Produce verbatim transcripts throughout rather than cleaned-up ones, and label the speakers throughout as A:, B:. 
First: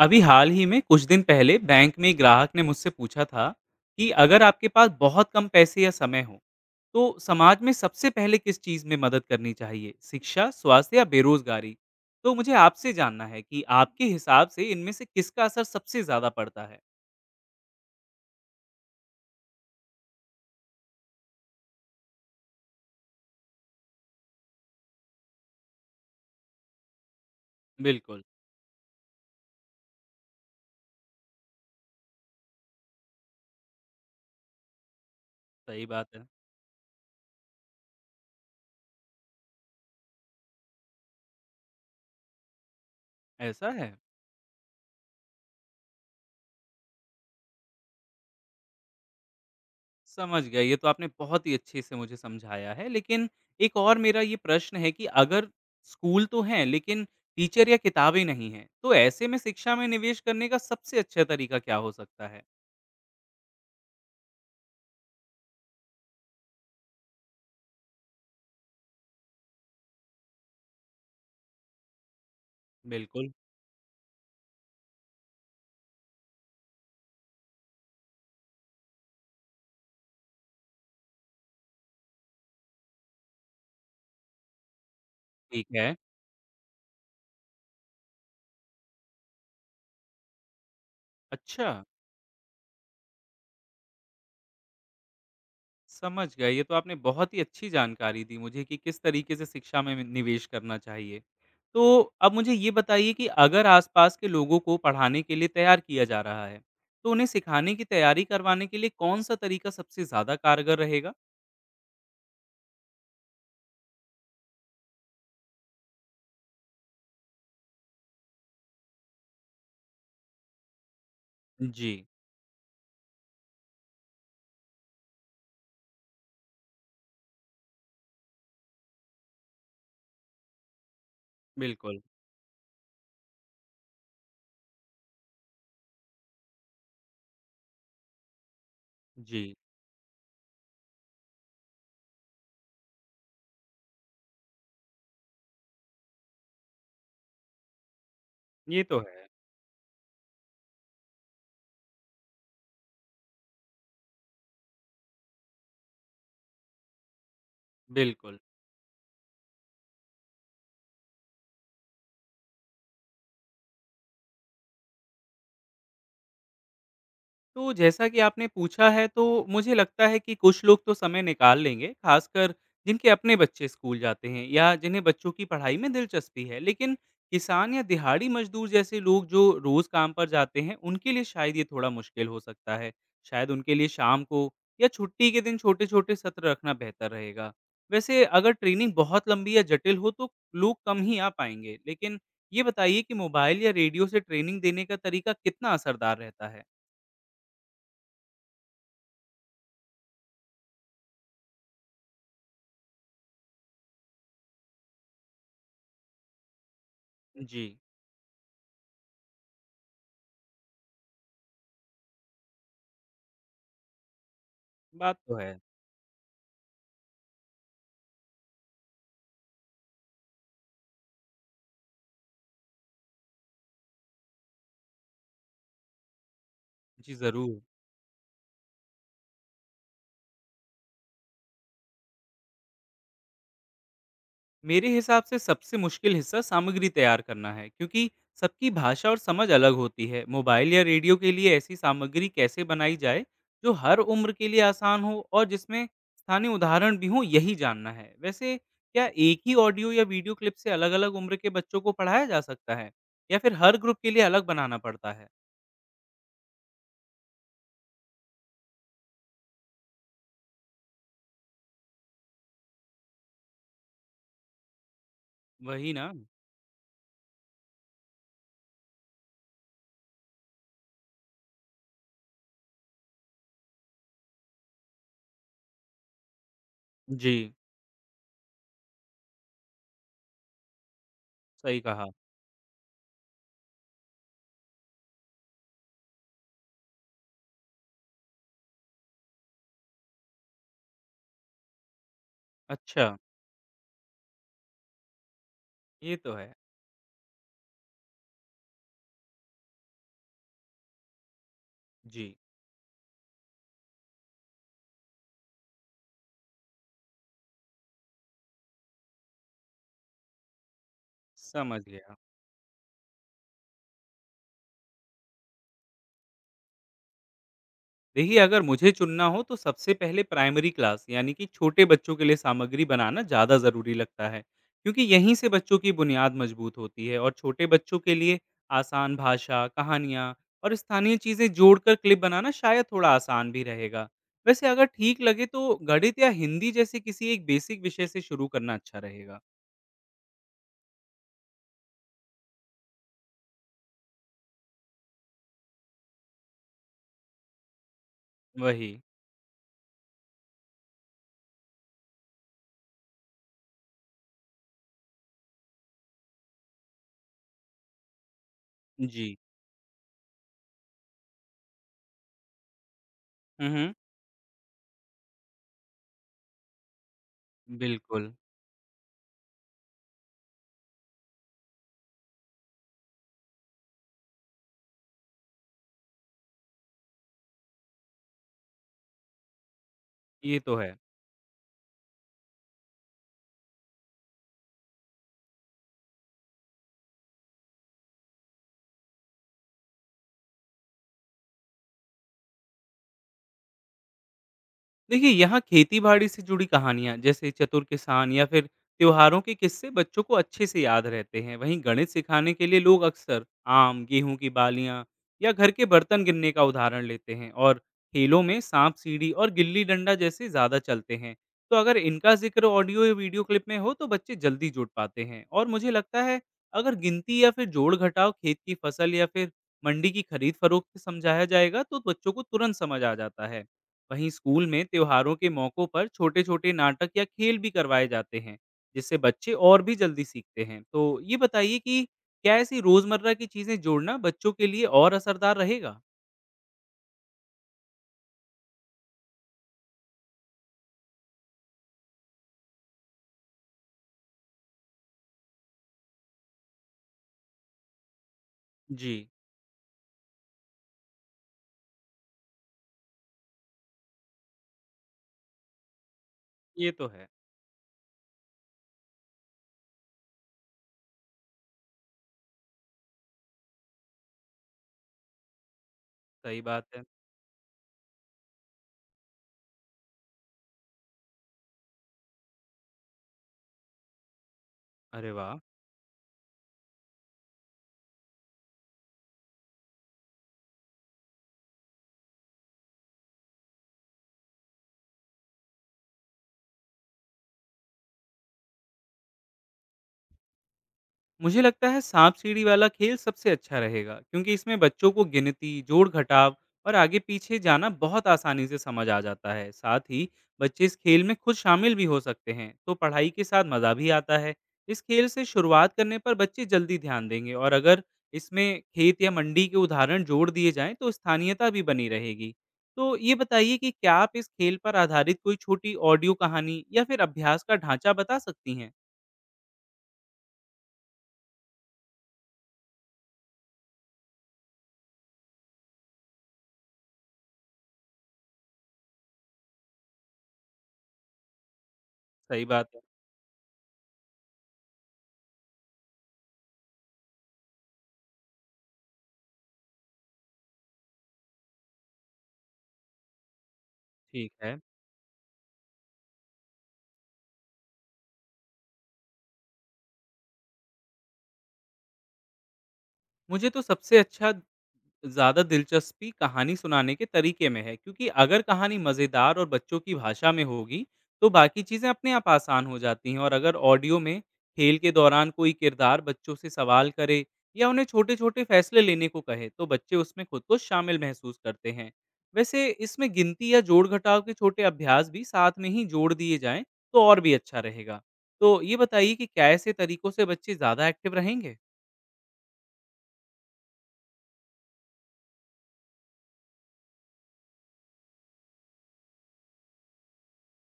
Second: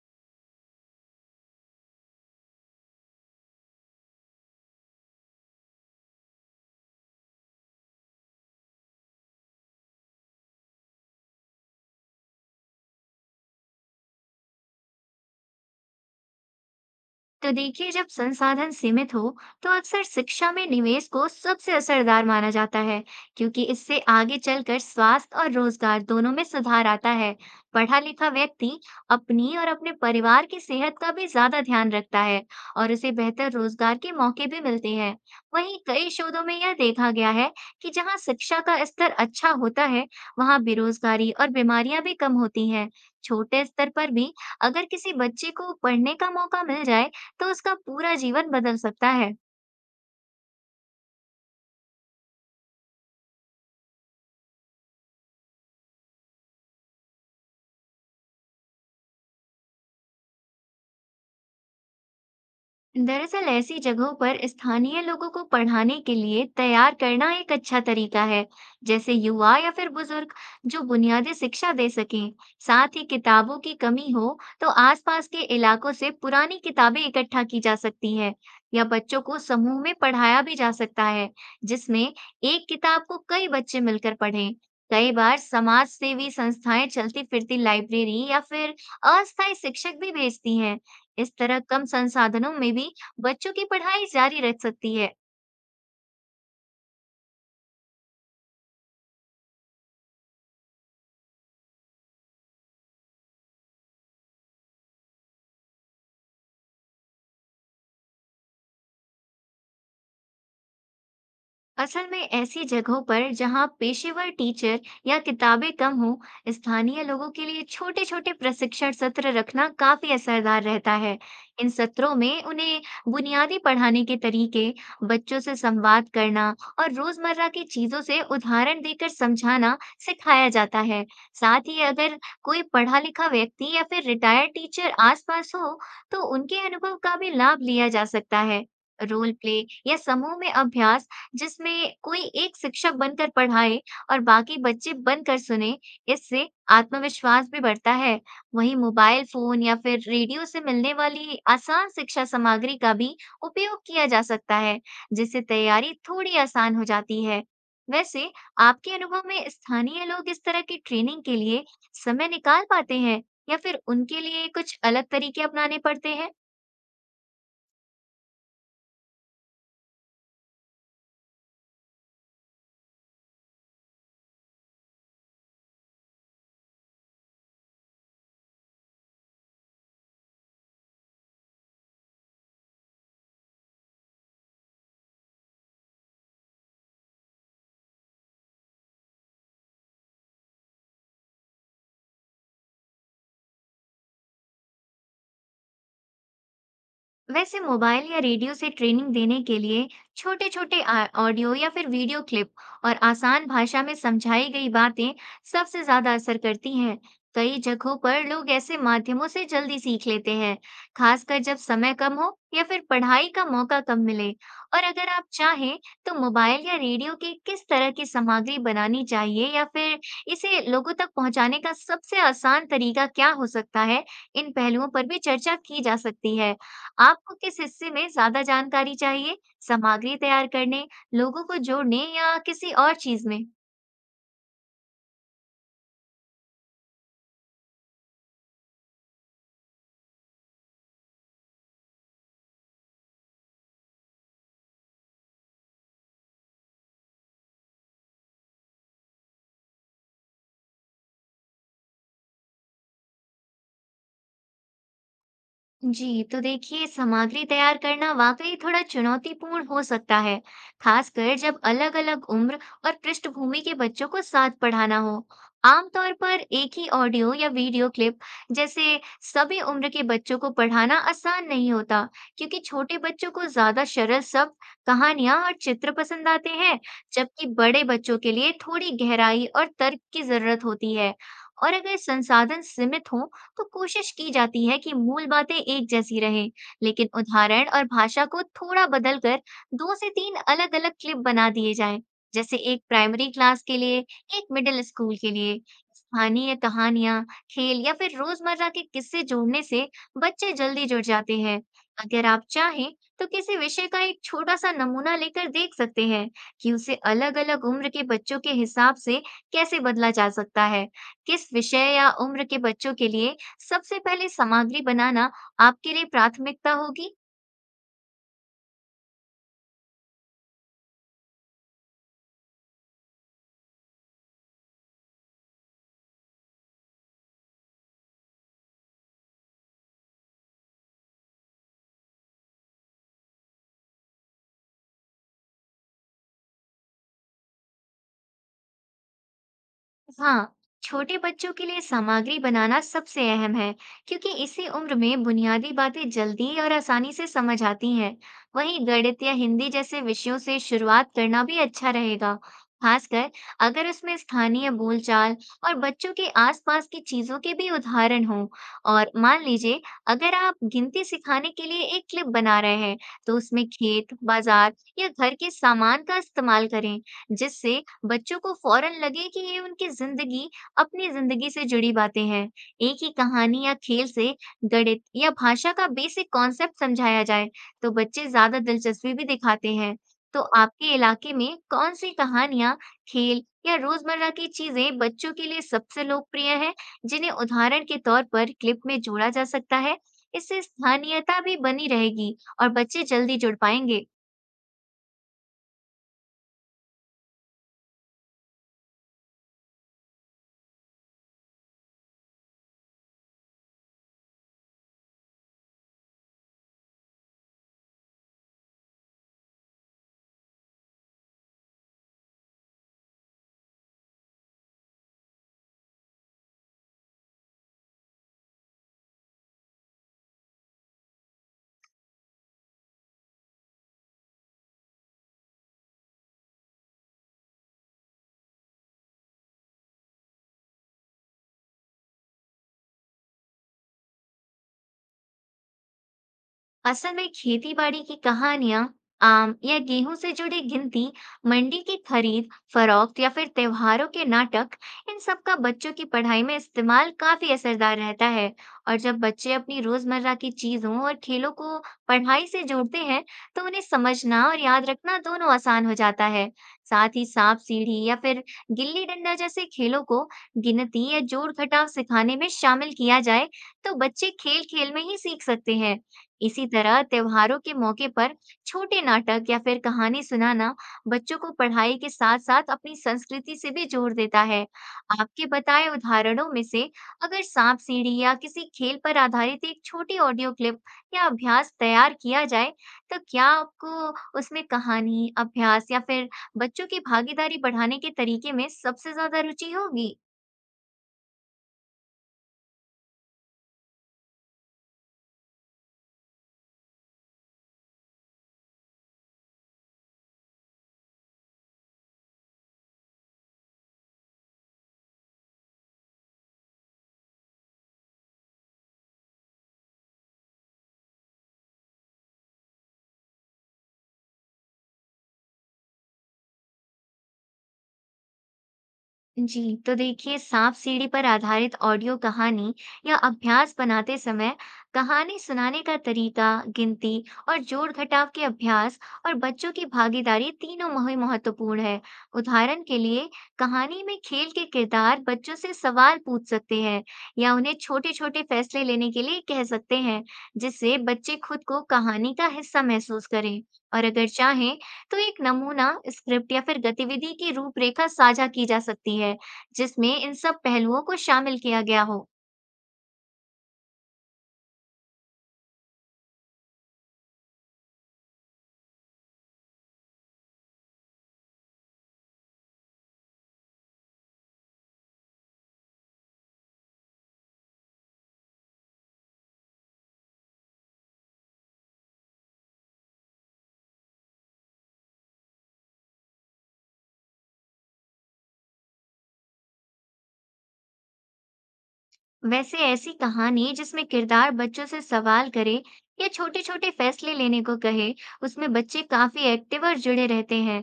A: अभी हाल ही में कुछ दिन पहले बैंक में एक ग्राहक ने मुझसे पूछा था कि अगर आपके पास बहुत कम पैसे या समय हो, तो समाज में सबसे पहले किस चीज़ में मदद करनी चाहिए, शिक्षा, स्वास्थ्य या बेरोजगारी। तो मुझे आपसे जानना है कि आपके हिसाब से इनमें से किसका असर सबसे ज़्यादा पड़ता है।
B: तो देखिए जब संसाधन सीमित हो तो अक्सर शिक्षा में निवेश को सबसे असरदार माना जाता है क्योंकि इससे आगे चलकर स्वास्थ्य और रोजगार दोनों में सुधार आता है। पढ़ा
A: बिल्कुल।
B: लिखा व्यक्ति अपनी और अपने परिवार की सेहत का भी ज्यादा ध्यान रखता है और उसे बेहतर रोजगार के मौके भी मिलते हैं। वहीं
A: सही
B: कई
A: बात है।
B: शोधों में यह देखा गया है कि जहाँ शिक्षा का स्तर अच्छा होता है वहाँ बेरोजगारी और बीमारियां भी कम होती हैं। छोटे
A: ऐसा
B: स्तर
A: है।
B: पर भी अगर किसी बच्चे को पढ़ने का मौका मिल जाए तो उसका पूरा जीवन बदल सकता है।
A: समझ गया, ये तो आपने बहुत ही अच्छे से मुझे समझाया है। लेकिन एक और मेरा ये प्रश्न है कि अगर स्कूल तो हैं, लेकिन टीचर या किताबें नहीं हैं, तो ऐसे में शिक्षा में निवेश करने का सबसे अच्छा तरीका क्या हो सकता है?
B: दरअसल ऐसी जगहों पर स्थानीय लोगों को पढ़ाने के लिए तैयार करना एक अच्छा तरीका है, जैसे युवा या फिर बुजुर्ग जो बुनियादी शिक्षा दे सकें। साथ ही
A: बिल्कुल।
B: किताबों की कमी हो तो आसपास के इलाकों से पुरानी किताबें इकट्ठा की जा सकती है या बच्चों को समूह में पढ़ाया भी जा सकता है, जिसमें एक किताब को कई बच्चे मिलकर पढ़ें। कई बार
A: ठीक
B: समाज
A: है।
B: सेवी संस्थाएं चलती फिरती लाइब्रेरी या फिर अस्थायी शिक्षक भी भेजती हैं। इस तरह
A: अच्छा।
B: कम संसाधनों में भी बच्चों की पढ़ाई जारी रह सकती है।
A: समझ गए। ये तो आपने बहुत ही अच्छी जानकारी दी मुझे कि किस तरीके से शिक्षा में में निवेश करना चाहिए। तो अब मुझे ये बताइए कि अगर आस-पास के लोगों को पढ़ाने के लिए तैयार किया जा रहा है, तो उन्हें सिखाने की तैयारी करवाने के लिए कौन-सा तरीका सबसे ज़्यादा कारगर रहेगा?
B: असल में ऐसी जगहों पर जहाँ पेशेवर टीचर या किताबें कम हो, स्थानीय लोगों के लिए छोटे-छोटे प्रशिक्षण सत्र रखना काफी असरदार रहता है। इन
A: जी,
B: सत्रों में उन्हें बुनियादी पढ़ाने के तरीके, बच्चों से संवाद करना और रोजमर्रा की चीजों से उदाहरण देकर समझाना सिखाया जाता है। साथ ही
A: बिल्कुल।
B: अगर कोई पढ़ा लिखा व्यक्ति या फिर रिटायर्ड टीचर आसपास हो, तो उनके अनुभव का भी लाभ लिया जा सकता है। रोल
A: जी,
B: प्ले या समूह में अभ्यास जिसमें कोई एक शिक्षक बनकर पढ़ाए और बाकी बच्चे बनकर सुने, इससे आत्मविश्वास भी बढ़ता है। वहीं
A: ये तो
B: मोबाइल
A: है।
B: फ़ोन या फिर रेडियो से मिलने वाली आसान शिक्षा सामग्री का भी उपयोग किया जा सकता है, जिससे तैयारी थोड़ी आसान हो जाती है। वैसे
A: बिल्कुल।
B: आपके अनुभव में स्थानीय लोग इस तरह की ट्रेनिंग के लिए समय निकाल पाते हैं या फिर उनके लिए कुछ अलग तरीके अपनाने पड़ते हैं?
A: तो जैसा कि आपने पूछा है, तो मुझे लगता है कि कुछ लोग तो समय निकाल लेंगे, खासकर जिनके अपने बच्चे स्कूल जाते हैं या जिन्हें बच्चों की पढ़ाई में दिलचस्पी है। लेकिन किसान या दिहाड़ी मजदूर जैसे लोग जो रोज काम पर जाते हैं, उनके लिए शायद ये थोड़ा मुश्किल हो सकता है। शायद उनके लिए शाम को या छुट्टी के दिन छोटे-छोटे सत्र रखना बेहतर रहेगा। वैसे अगर ट्रेनिंग बहुत लंबी या जटिल हो तो लोग कम ही आ पाएंगे। लेकिन ये बताइए कि मोबाइल या रेडियो से ट्रेनिंग देने का तरीका कितना असरदार रहता है?
B: वैसे मोबाइल या रेडियो से ट्रेनिंग देने के लिए छोटे छोटे ऑडियो या फिर वीडियो क्लिप और आसान भाषा में समझाई गई बातें सबसे ज्यादा असर करती हैं। कई
A: जी।
B: जगहों पर लोग ऐसे माध्यमों से जल्दी सीख लेते हैं, खासकर जब समय कम हो या फिर पढ़ाई का मौका कम मिले। और अगर
A: बात
B: आप
A: तो है।
B: चाहें तो मोबाइल या रेडियो की किस तरह की सामग्री बनानी चाहिए या फिर इसे लोगों तक पहुंचाने का सबसे आसान तरीका क्या हो सकता है, इन पहलुओं पर भी चर्चा की जा सकती है।
A: जी,
B: आपको
A: ज़रूर।
B: किस हिस्से में ज़्यादा जानकारी चाहिए? सामग्री तैयार करने, लोगों को जोड़ने या किसी और चीज़ में?
A: मेरे हिसाब से सबसे मुश्किल हिस्सा सामग्री तैयार करना है, क्योंकि सबकी भाषा और समझ अलग होती है। मोबाइल या रेडियो के लिए ऐसी सामग्री कैसे बनाई जाए, जो हर उम्र के लिए आसान हो और जिसमें स्थानीय उदाहरण भी हों, यही जानना है। वैसे, क्या एक ही ऑडियो या वीडियो क्लिप से अलग-अलग उम्र के बच्चों को पढ़ाया जा सकता है, या फिर हर ग्रुप के लिए अलग बनाना पड़ता है?
B: जी, तो देखिए सामग्री तैयार करना वाकई थोड़ा चुनौतीपूर्ण हो सकता है, खासकर जब अलग-अलग उम्र और पृष्ठभूमि के बच्चों को साथ पढ़ाना हो।
A: वही ना।
B: आमतौर पर एक ही ऑडियो या वीडियो क्लिप जैसे सभी उम्र के बच्चों को पढ़ाना आसान नहीं होता, क्योंकि छोटे बच्चों को ज्यादा सरल शब्द, कहानियां और चित्र पसंद आते हैं,
A: जी,
B: जबकि बड़े बच्चों के लिए थोड़ी गहराई और तर्क की जरूरत होती है। और
A: सही
B: अगर
A: कहा।
B: संसाधन सीमित हो तो कोशिश की जाती है कि मूल बातें एक जैसी रहें, लेकिन उदाहरण और भाषा को थोड़ा बदल कर दो से तीन अलग-अलग क्लिप बना दिए जाएं, जैसे एक
A: अच्छा,
B: प्राइमरी क्लास के लिए, एक मिडिल स्कूल के लिए।
A: ये तो है।
B: स्थानीय कहानियां, खेल या फिर रोजमर्रा के किस्से जोड़ने से बच्चे जल्दी जुड़ जाते हैं। अगर
A: जी,
B: आप चाहें तो किसी विषय का एक छोटा सा नमूना लेकर देख सकते हैं कि उसे अलग-अलग उम्र के बच्चों के हिसाब से कैसे बदला जा सकता है। किस
A: समझ
B: विषय या
A: गया।
B: उम्र के बच्चों के लिए सबसे पहले सामग्री बनाना आपके लिए प्राथमिकता होगी?
A: देखिए अगर मुझे चुनना हो, तो सबसे पहले प्राइमरी क्लास यानी कि छोटे बच्चों के लिए सामग्री बनाना ज़्यादा ज़रूरी लगता है, क्योंकि यहीं से बच्चों की बुनियाद मजबूत होती है। और छोटे बच्चों के लिए आसान भाषा, कहानियाँ और स्थानीय चीज़ें जोड़कर क्लिप बनाना शायद थोड़ा आसान भी रहेगा। वैसे अगर ठीक लगे, तो गणित या हिंदी जैसे किसी एक बेसिक विषय से शुरू करना अच्छा रहेगा।
B: हाँ, छोटे बच्चों के लिए सामग्री बनाना सबसे अहम है क्योंकि इसी उम्र में बुनियादी बातें जल्दी और आसानी से समझ आती हैं। वहीं
A: वही।
B: गणित या हिंदी जैसे विषयों से शुरुआत करना भी अच्छा रहेगा, खासकर अगर उसमें स्थानीय बोलचाल और बच्चों के आसपास की चीजों के भी उदाहरण हों। और
A: जी।
B: मान लीजिए अगर आप गिनती सिखाने के लिए एक क्लिप बना रहे हैं तो उसमें
A: हम्म।
B: खेत बाजार या घर के सामान का इस्तेमाल करें, जिससे
A: बिल्कुल।
B: बच्चों को फ़ौरन लगे कि ये उनकी ज़िंदगी अपनी ज़िंदगी से जुड़ी बातें हैं। एक ही कहानी या खेल से गणित या भाषा का बेसिक कॉन्सेप्ट समझाया जाए, तो बच्चे ज़्यादा दिलचस्पी भी दिखाते हैं। तो
A: ये तो
B: आपके
A: है।
B: इलाके में कौन-सी कहानियाँ, खेल या रोज़मर्रा की चीज़ें बच्चों के लिए सबसे लोकप्रिय हैं, जिन्हें उदाहरण के तौर पर क्लिप में जोड़ा जा सकता है? इससे स्थानीयता भी बनी रहेगी और बच्चे जल्दी जुड़ पाएँगे।
A: देखिए, यहाँ खेती बाड़ी से जुड़ी कहानियाँ जैसे चतुर किसान या फिर त्योहारों के किस्से बच्चों को अच्छे से याद रहते हैं। वहीं गणित सिखाने के लिए लोग अक्सर आम, गेहूं की बालियाँ या घर के बर्तन गिनने का उदाहरण लेते हैं। और खेलों में सांप सीढ़ी और गिल्ली डंडा जैसे ज़्यादा चलते हैं। तो अगर इनका जिक्र ऑडियो या वीडियो क्लिप में हो, तो बच्चे जल्दी जुड़ पाते हैं। और मुझे लगता है अगर गिनती या फिर जोड़ घटाव खेत की फसल या फिर मंडी की खरीद फरोख्त समझाया जाएगा, तो बच्चों को तुरंत समझ आ जाता है। वहीं स्कूल में त्योहारों के मौक़ों पर छोटे-छोटे नाटक या खेल भी करवाए जाते हैं, जिससे बच्चे और भी जल्दी सीखते हैं। तो ये बताइए कि क्या ऐसी रोज़मर्रा की चीज़ें जोड़ना बच्चों के लिए और असरदार रहेगा?
B: असल में खेती-बाड़ी की कहानियां, आम या गेहूं से जुड़ी गिनती, मंडी की खरीद फरोख्त या फिर त्योहारों के नाटक, इन सब का बच्चों की पढ़ाई में इस्तेमाल काफी असरदार रहता है। और
A: जी,
B: जब बच्चे अपनी रोजमर्रा की चीजों और खेलों को पढ़ाई से जोड़ते हैं तो उन्हें समझना और याद रखना दोनों आसान हो जाता है।
A: ये तो
B: साथ ही
A: है।
B: सांप सीढ़ी या फिर गिल्ली डंडा जैसे खेलों को गिनती या जोड़ घटाव सिखाने में शामिल किया जाए तो बच्चे खेल खेल में ही सीख सकते हैं।
A: सही
B: इसी
A: बात
B: तरह
A: है।
B: त्योहारों के मौके पर छोटे नाटक या फिर कहानी सुनाना बच्चों को पढ़ाई के साथ साथ अपनी संस्कृति से भी जोड़ देता है।
A: अरे
B: आपके
A: वाह!
B: बताए उदाहरणों में से अगर सांप सीढ़ी या किसी खेल पर आधारित एक छोटी ऑडियो क्लिप या अभ्यास तैयार किया जाए, तो क्या आपको उसमें कहानी, अभ्यास या फिर बच्चों की भागीदारी बढ़ाने के तरीके में सबसे ज्यादा रुचि होगी?
A: मुझे लगता है सांप सीढ़ी वाला खेल सबसे अच्छा रहेगा, क्योंकि इसमें बच्चों को गिनती, जोड़ घटाव और आगे पीछे जाना बहुत आसानी से समझ आ जाता है। साथ ही बच्चे इस खेल में खुद शामिल भी हो सकते हैं, तो पढ़ाई के साथ मज़ा भी आता है। इस खेल से शुरुआत करने पर बच्चे जल्दी ध्यान देंगे। और अगर इसमें खेत या मंडी के उदाहरण जोड़ दिए जाएं, तो स्थानीयता भी बनी रहेगी। तो ये बताइए कि क्या आप इस खेल पर आधारित कोई छोटी ऑडियो कहानी या फिर अभ्यास का ढांचा बता सकती हैं?
B: जी, तो देखिए सांप सीढ़ी पर आधारित ऑडियो कहानी या अभ्यास बनाते समय कहानी सुनाने का तरीका, गिनती और जोड़ घटाव के अभ्यास, और बच्चों की भागीदारी तीनों मही महत्वपूर्ण है।
A: सही
B: उदाहरण
A: बात
B: के
A: है।
B: लिए कहानी में खेल के किरदार बच्चों से सवाल पूछ सकते हैं या उन्हें छोटे छोटे फैसले लेने के लिए कह सकते हैं, जिससे बच्चे खुद को कहानी का हिस्सा महसूस करें। और अगर
A: ठीक है।
B: चाहें तो एक नमूना स्क्रिप्ट या फिर गतिविधि की रूपरेखा साझा की जा सकती है, जिसमें इन सब पहलुओं को शामिल किया गया हो।
A: मुझे तो सबसे अच्छा, ज़्यादा दिलचस्पी कहानी सुनाने के तरीके में है, क्योंकि अगर कहानी मज़ेदार और बच्चों की भाषा में होगी, तो बाकी चीज़ें अपने आप आसान हो जाती हैं। और अगर ऑडियो में खेल के दौरान कोई किरदार बच्चों से सवाल करे या उन्हें छोटे छोटे फैसले लेने को कहे, तो बच्चे उसमें खुद को शामिल महसूस करते हैं। वैसे इसमें गिनती या जोड़ घटाव के छोटे अभ्यास भी साथ में ही जोड़ दिए जाएं, तो और भी अच्छा रहेगा। तो ये बताइए कि क्या ऐसे तरीकों से बच्चे ज़्यादा एक्टिव रहेंगे?
B: वैसे ऐसी कहानी जिसमें किरदार बच्चों से सवाल करे या छोटे छोटे फैसले लेने को कहे, उसमें बच्चे काफी एक्टिव और जुड़े रहते हैं।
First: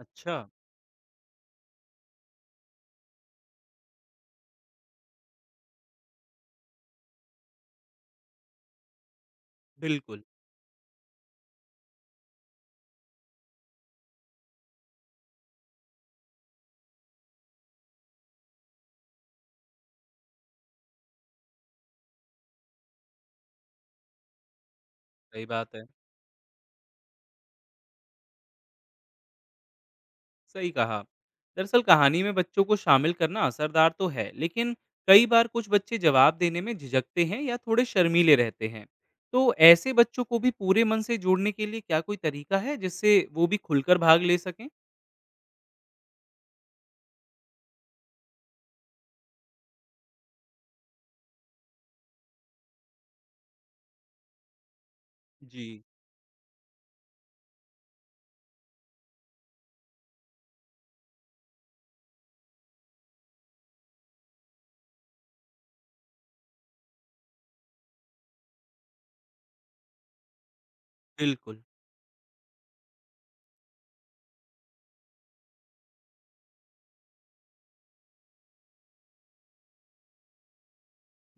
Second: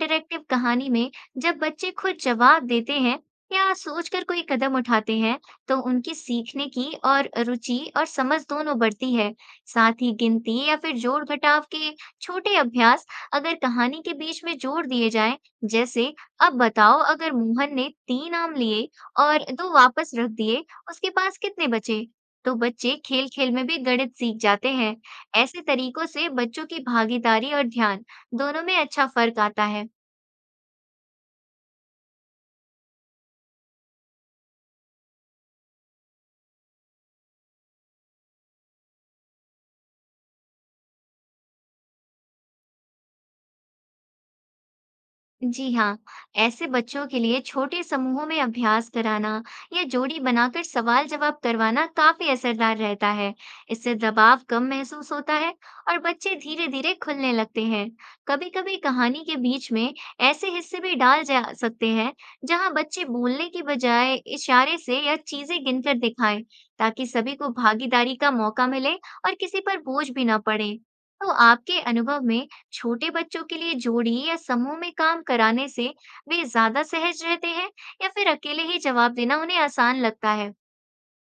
A: अच्छा।
B: कहानी में जब बच्चे खुद जवाब देते हैं या सोचकर कोई कदम उठाते हैं, तो उनकी सीखने की और रुचि और समझ दोनों बढ़ती है। साथ ही
A: बिल्कुल।
B: गिनती या फिर जोड़ घटाव के छोटे अभ्यास अगर कहानी के बीच में जोड़ दिए जाएं, जैसे अब बताओ अगर मोहन ने तीन आम लिए और दो वापस रख दिए, उसके पास कितने बचे? तो बच्चे खेल खेल में भी गणित सीख जाते हैं।
A: सही
B: ऐसे
A: बात है।
B: तरीकों से बच्चों की भागीदारी और ध्यान दोनों में अच्छा फर्क आता है।
A: सही कहा। दरअसल कहानी में बच्चों को शामिल करना असरदार तो है, लेकिन कई बार कुछ बच्चे जवाब देने में झिझकते हैं या थोड़े शर्मीले रहते हैं। तो ऐसे बच्चों को भी पूरे मन से जोड़ने के लिए क्या कोई तरीका है जिससे वो भी खुलकर भाग ले सकें?
B: जी हाँ, ऐसे बच्चों के लिए छोटे समूहों में अभ्यास कराना या जोड़ी बनाकर सवाल जवाब करवाना काफी असरदार रहता है। इससे दबाव कम महसूस होता है
A: जी,
B: और बच्चे धीरे धीरे खुलने लगते हैं। कभी कभी कहानी के बीच में ऐसे हिस्से भी डाल जा सकते हैं जहाँ बच्चे बोलने की बजाय इशारे से या चीजें गिनकर दिखाएं, ताकि सभी को भागीदारी का मौका मिले और किसी पर बोझ भी ना पड़े। तो
A: बिल्कुल।
B: आपके अनुभव में छोटे बच्चों के लिए जोड़ी या समूह में काम कराने से वे ज्यादा सहज रहते हैं या फिर अकेले ही जवाब देना उन्हें आसान लगता है?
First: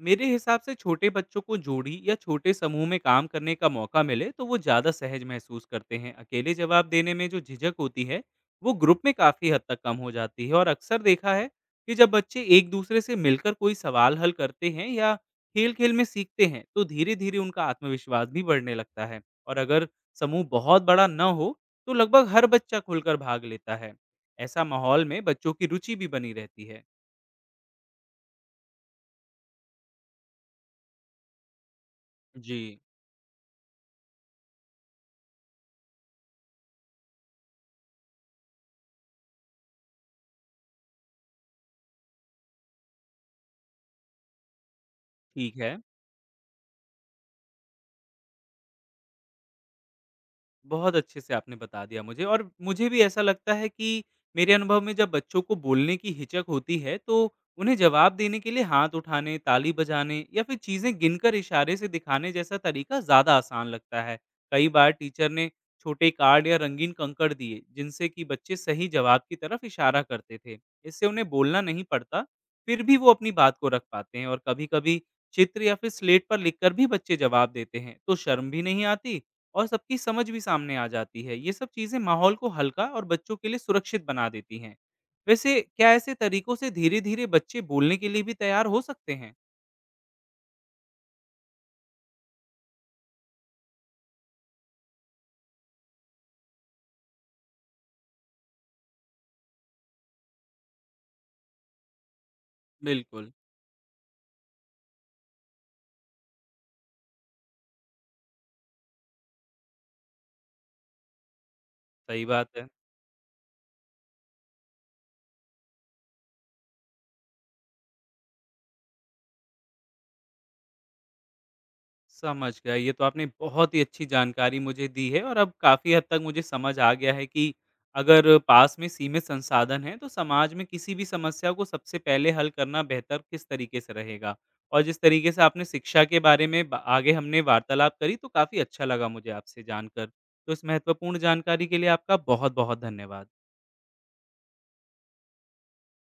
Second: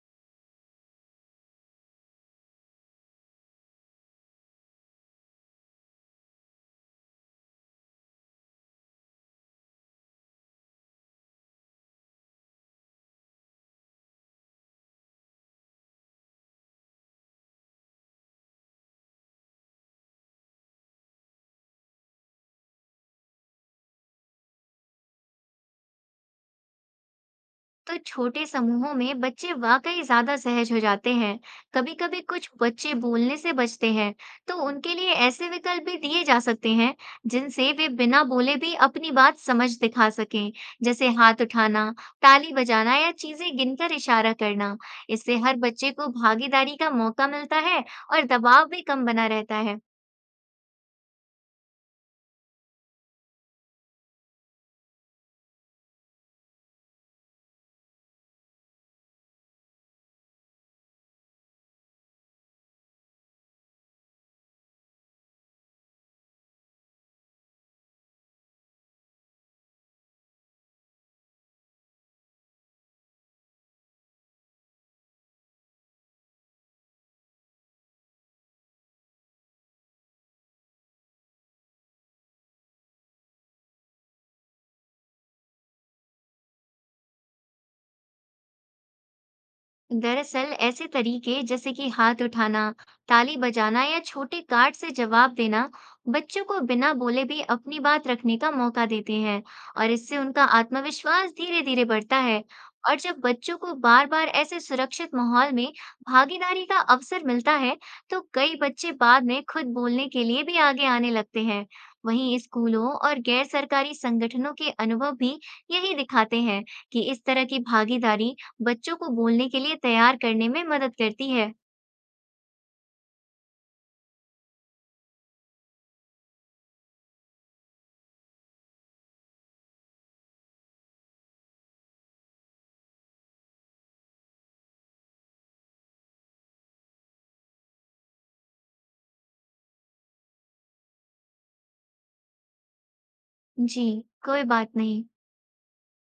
A: मेरे हिसाब से छोटे बच्चों को जोड़ी या छोटे समूह में काम करने का मौका मिले, तो वो ज़्यादा सहज महसूस करते हैं। अकेले जवाब देने में जो झिझक होती है, वो ग्रुप में काफ़ी हद तक कम हो जाती है। और अक्सर देखा है कि जब बच्चे एक दूसरे से मिलकर कोई सवाल हल करते हैं या खेल खेल में सीखते हैं, तो धीरे धीरे उनका आत्मविश्वास भी बढ़ने लगता है। और अगर समूह बहुत बड़ा न हो, तो लगभग हर बच्चा खुलकर भाग लेता है। ऐसा माहौल में बच्चों की रुचि भी बनी रहती है।
B: तो छोटे समूहों में बच्चे वाकई ज्यादा सहज हो जाते हैं। कभी-कभी कुछ
A: जी।
B: बच्चे बोलने से बचते हैं, तो उनके लिए ऐसे विकल्प भी दिए जा सकते हैं, जिनसे वे बिना बोले भी अपनी बात समझ दिखा सकें, जैसे हाथ उठाना, ताली बजाना या चीजें गिनकर इशारा करना। इससे
A: ठीक
B: हर
A: है।
B: बच्चे को भागीदारी का मौका मिलता है और दबाव भी कम बना रहता है।
A: बहुत अच्छे से आपने बता दिया मुझे। और मुझे भी ऐसा लगता है कि मेरे अनुभव में जब बच्चों को बोलने की हिचक होती है, तो उन्हें जवाब देने के लिए हाथ उठाने, ताली बजाने या फिर चीज़ें गिनकर इशारे से दिखाने जैसा तरीका ज़्यादा आसान लगता है। कई बार टीचर ने छोटे कार्ड या रंगीन कंकड़ दिए, जिनसे कि बच्चे सही जवाब की तरफ इशारा करते थे। इससे उन्हें बोलना नहीं पड़ता, फिर भी वो अपनी बात को रख पाते हैं। और कभी-कभी चित्र या फिर स्लेट पर लिखकर भी बच्चे जवाब देते हैं, तो शर्म भी नहीं आती और सबकी समझ भी सामने आ जाती है। ये सब चीज़ें माहौल को हल्का और बच्चों के लिए सुरक्षित बना देती हैं। वैसे क्या ऐसे तरीकों से धीरे-धीरे बच्चे बोलने के लिए भी तैयार हो सकते हैं?
B: दरअसल ऐसे तरीके जैसे कि हाथ उठाना, ताली बजाना या छोटे कार्ड से जवाब देना बच्चों को बिना बोले भी अपनी बात रखने का मौका देते हैं और इससे उनका आत्मविश्वास धीरे धीरे बढ़ता है। और जब
A: बिल्कुल,
B: बच्चों को बार बार ऐसे सुरक्षित माहौल में भागीदारी का अवसर मिलता है तो कई बच्चे बाद में खुद बोलने के लिए भी आगे आने लगते हैं।
A: सही
B: वहीं
A: बात है।
B: स्कूलों और गैर सरकारी संगठनों के अनुभव भी यही दिखाते हैं कि इस तरह की भागीदारी बच्चों को बोलने के लिए तैयार करने में मदद करती है।
A: समझ गया। ये तो आपने बहुत ही अच्छी जानकारी मुझे दी है। और अब काफ़ी हद तक मुझे समझ आ गया है कि अगर पास में सीमित संसाधन हैं, तो समाज में किसी भी समस्या को सबसे पहले हल करना बेहतर किस तरीके से रहेगा। और जिस तरीके से आपने शिक्षा के बारे में ब आगे हमने वार्तालाप करी, तो काफ़ी अच्छा लगा मुझे आपसे जानकर। तो इस महत्वपूर्ण जानकारी के लिए आपका बहुत-बहुत धन्यवाद।
B: जी, कोई बात नहीं।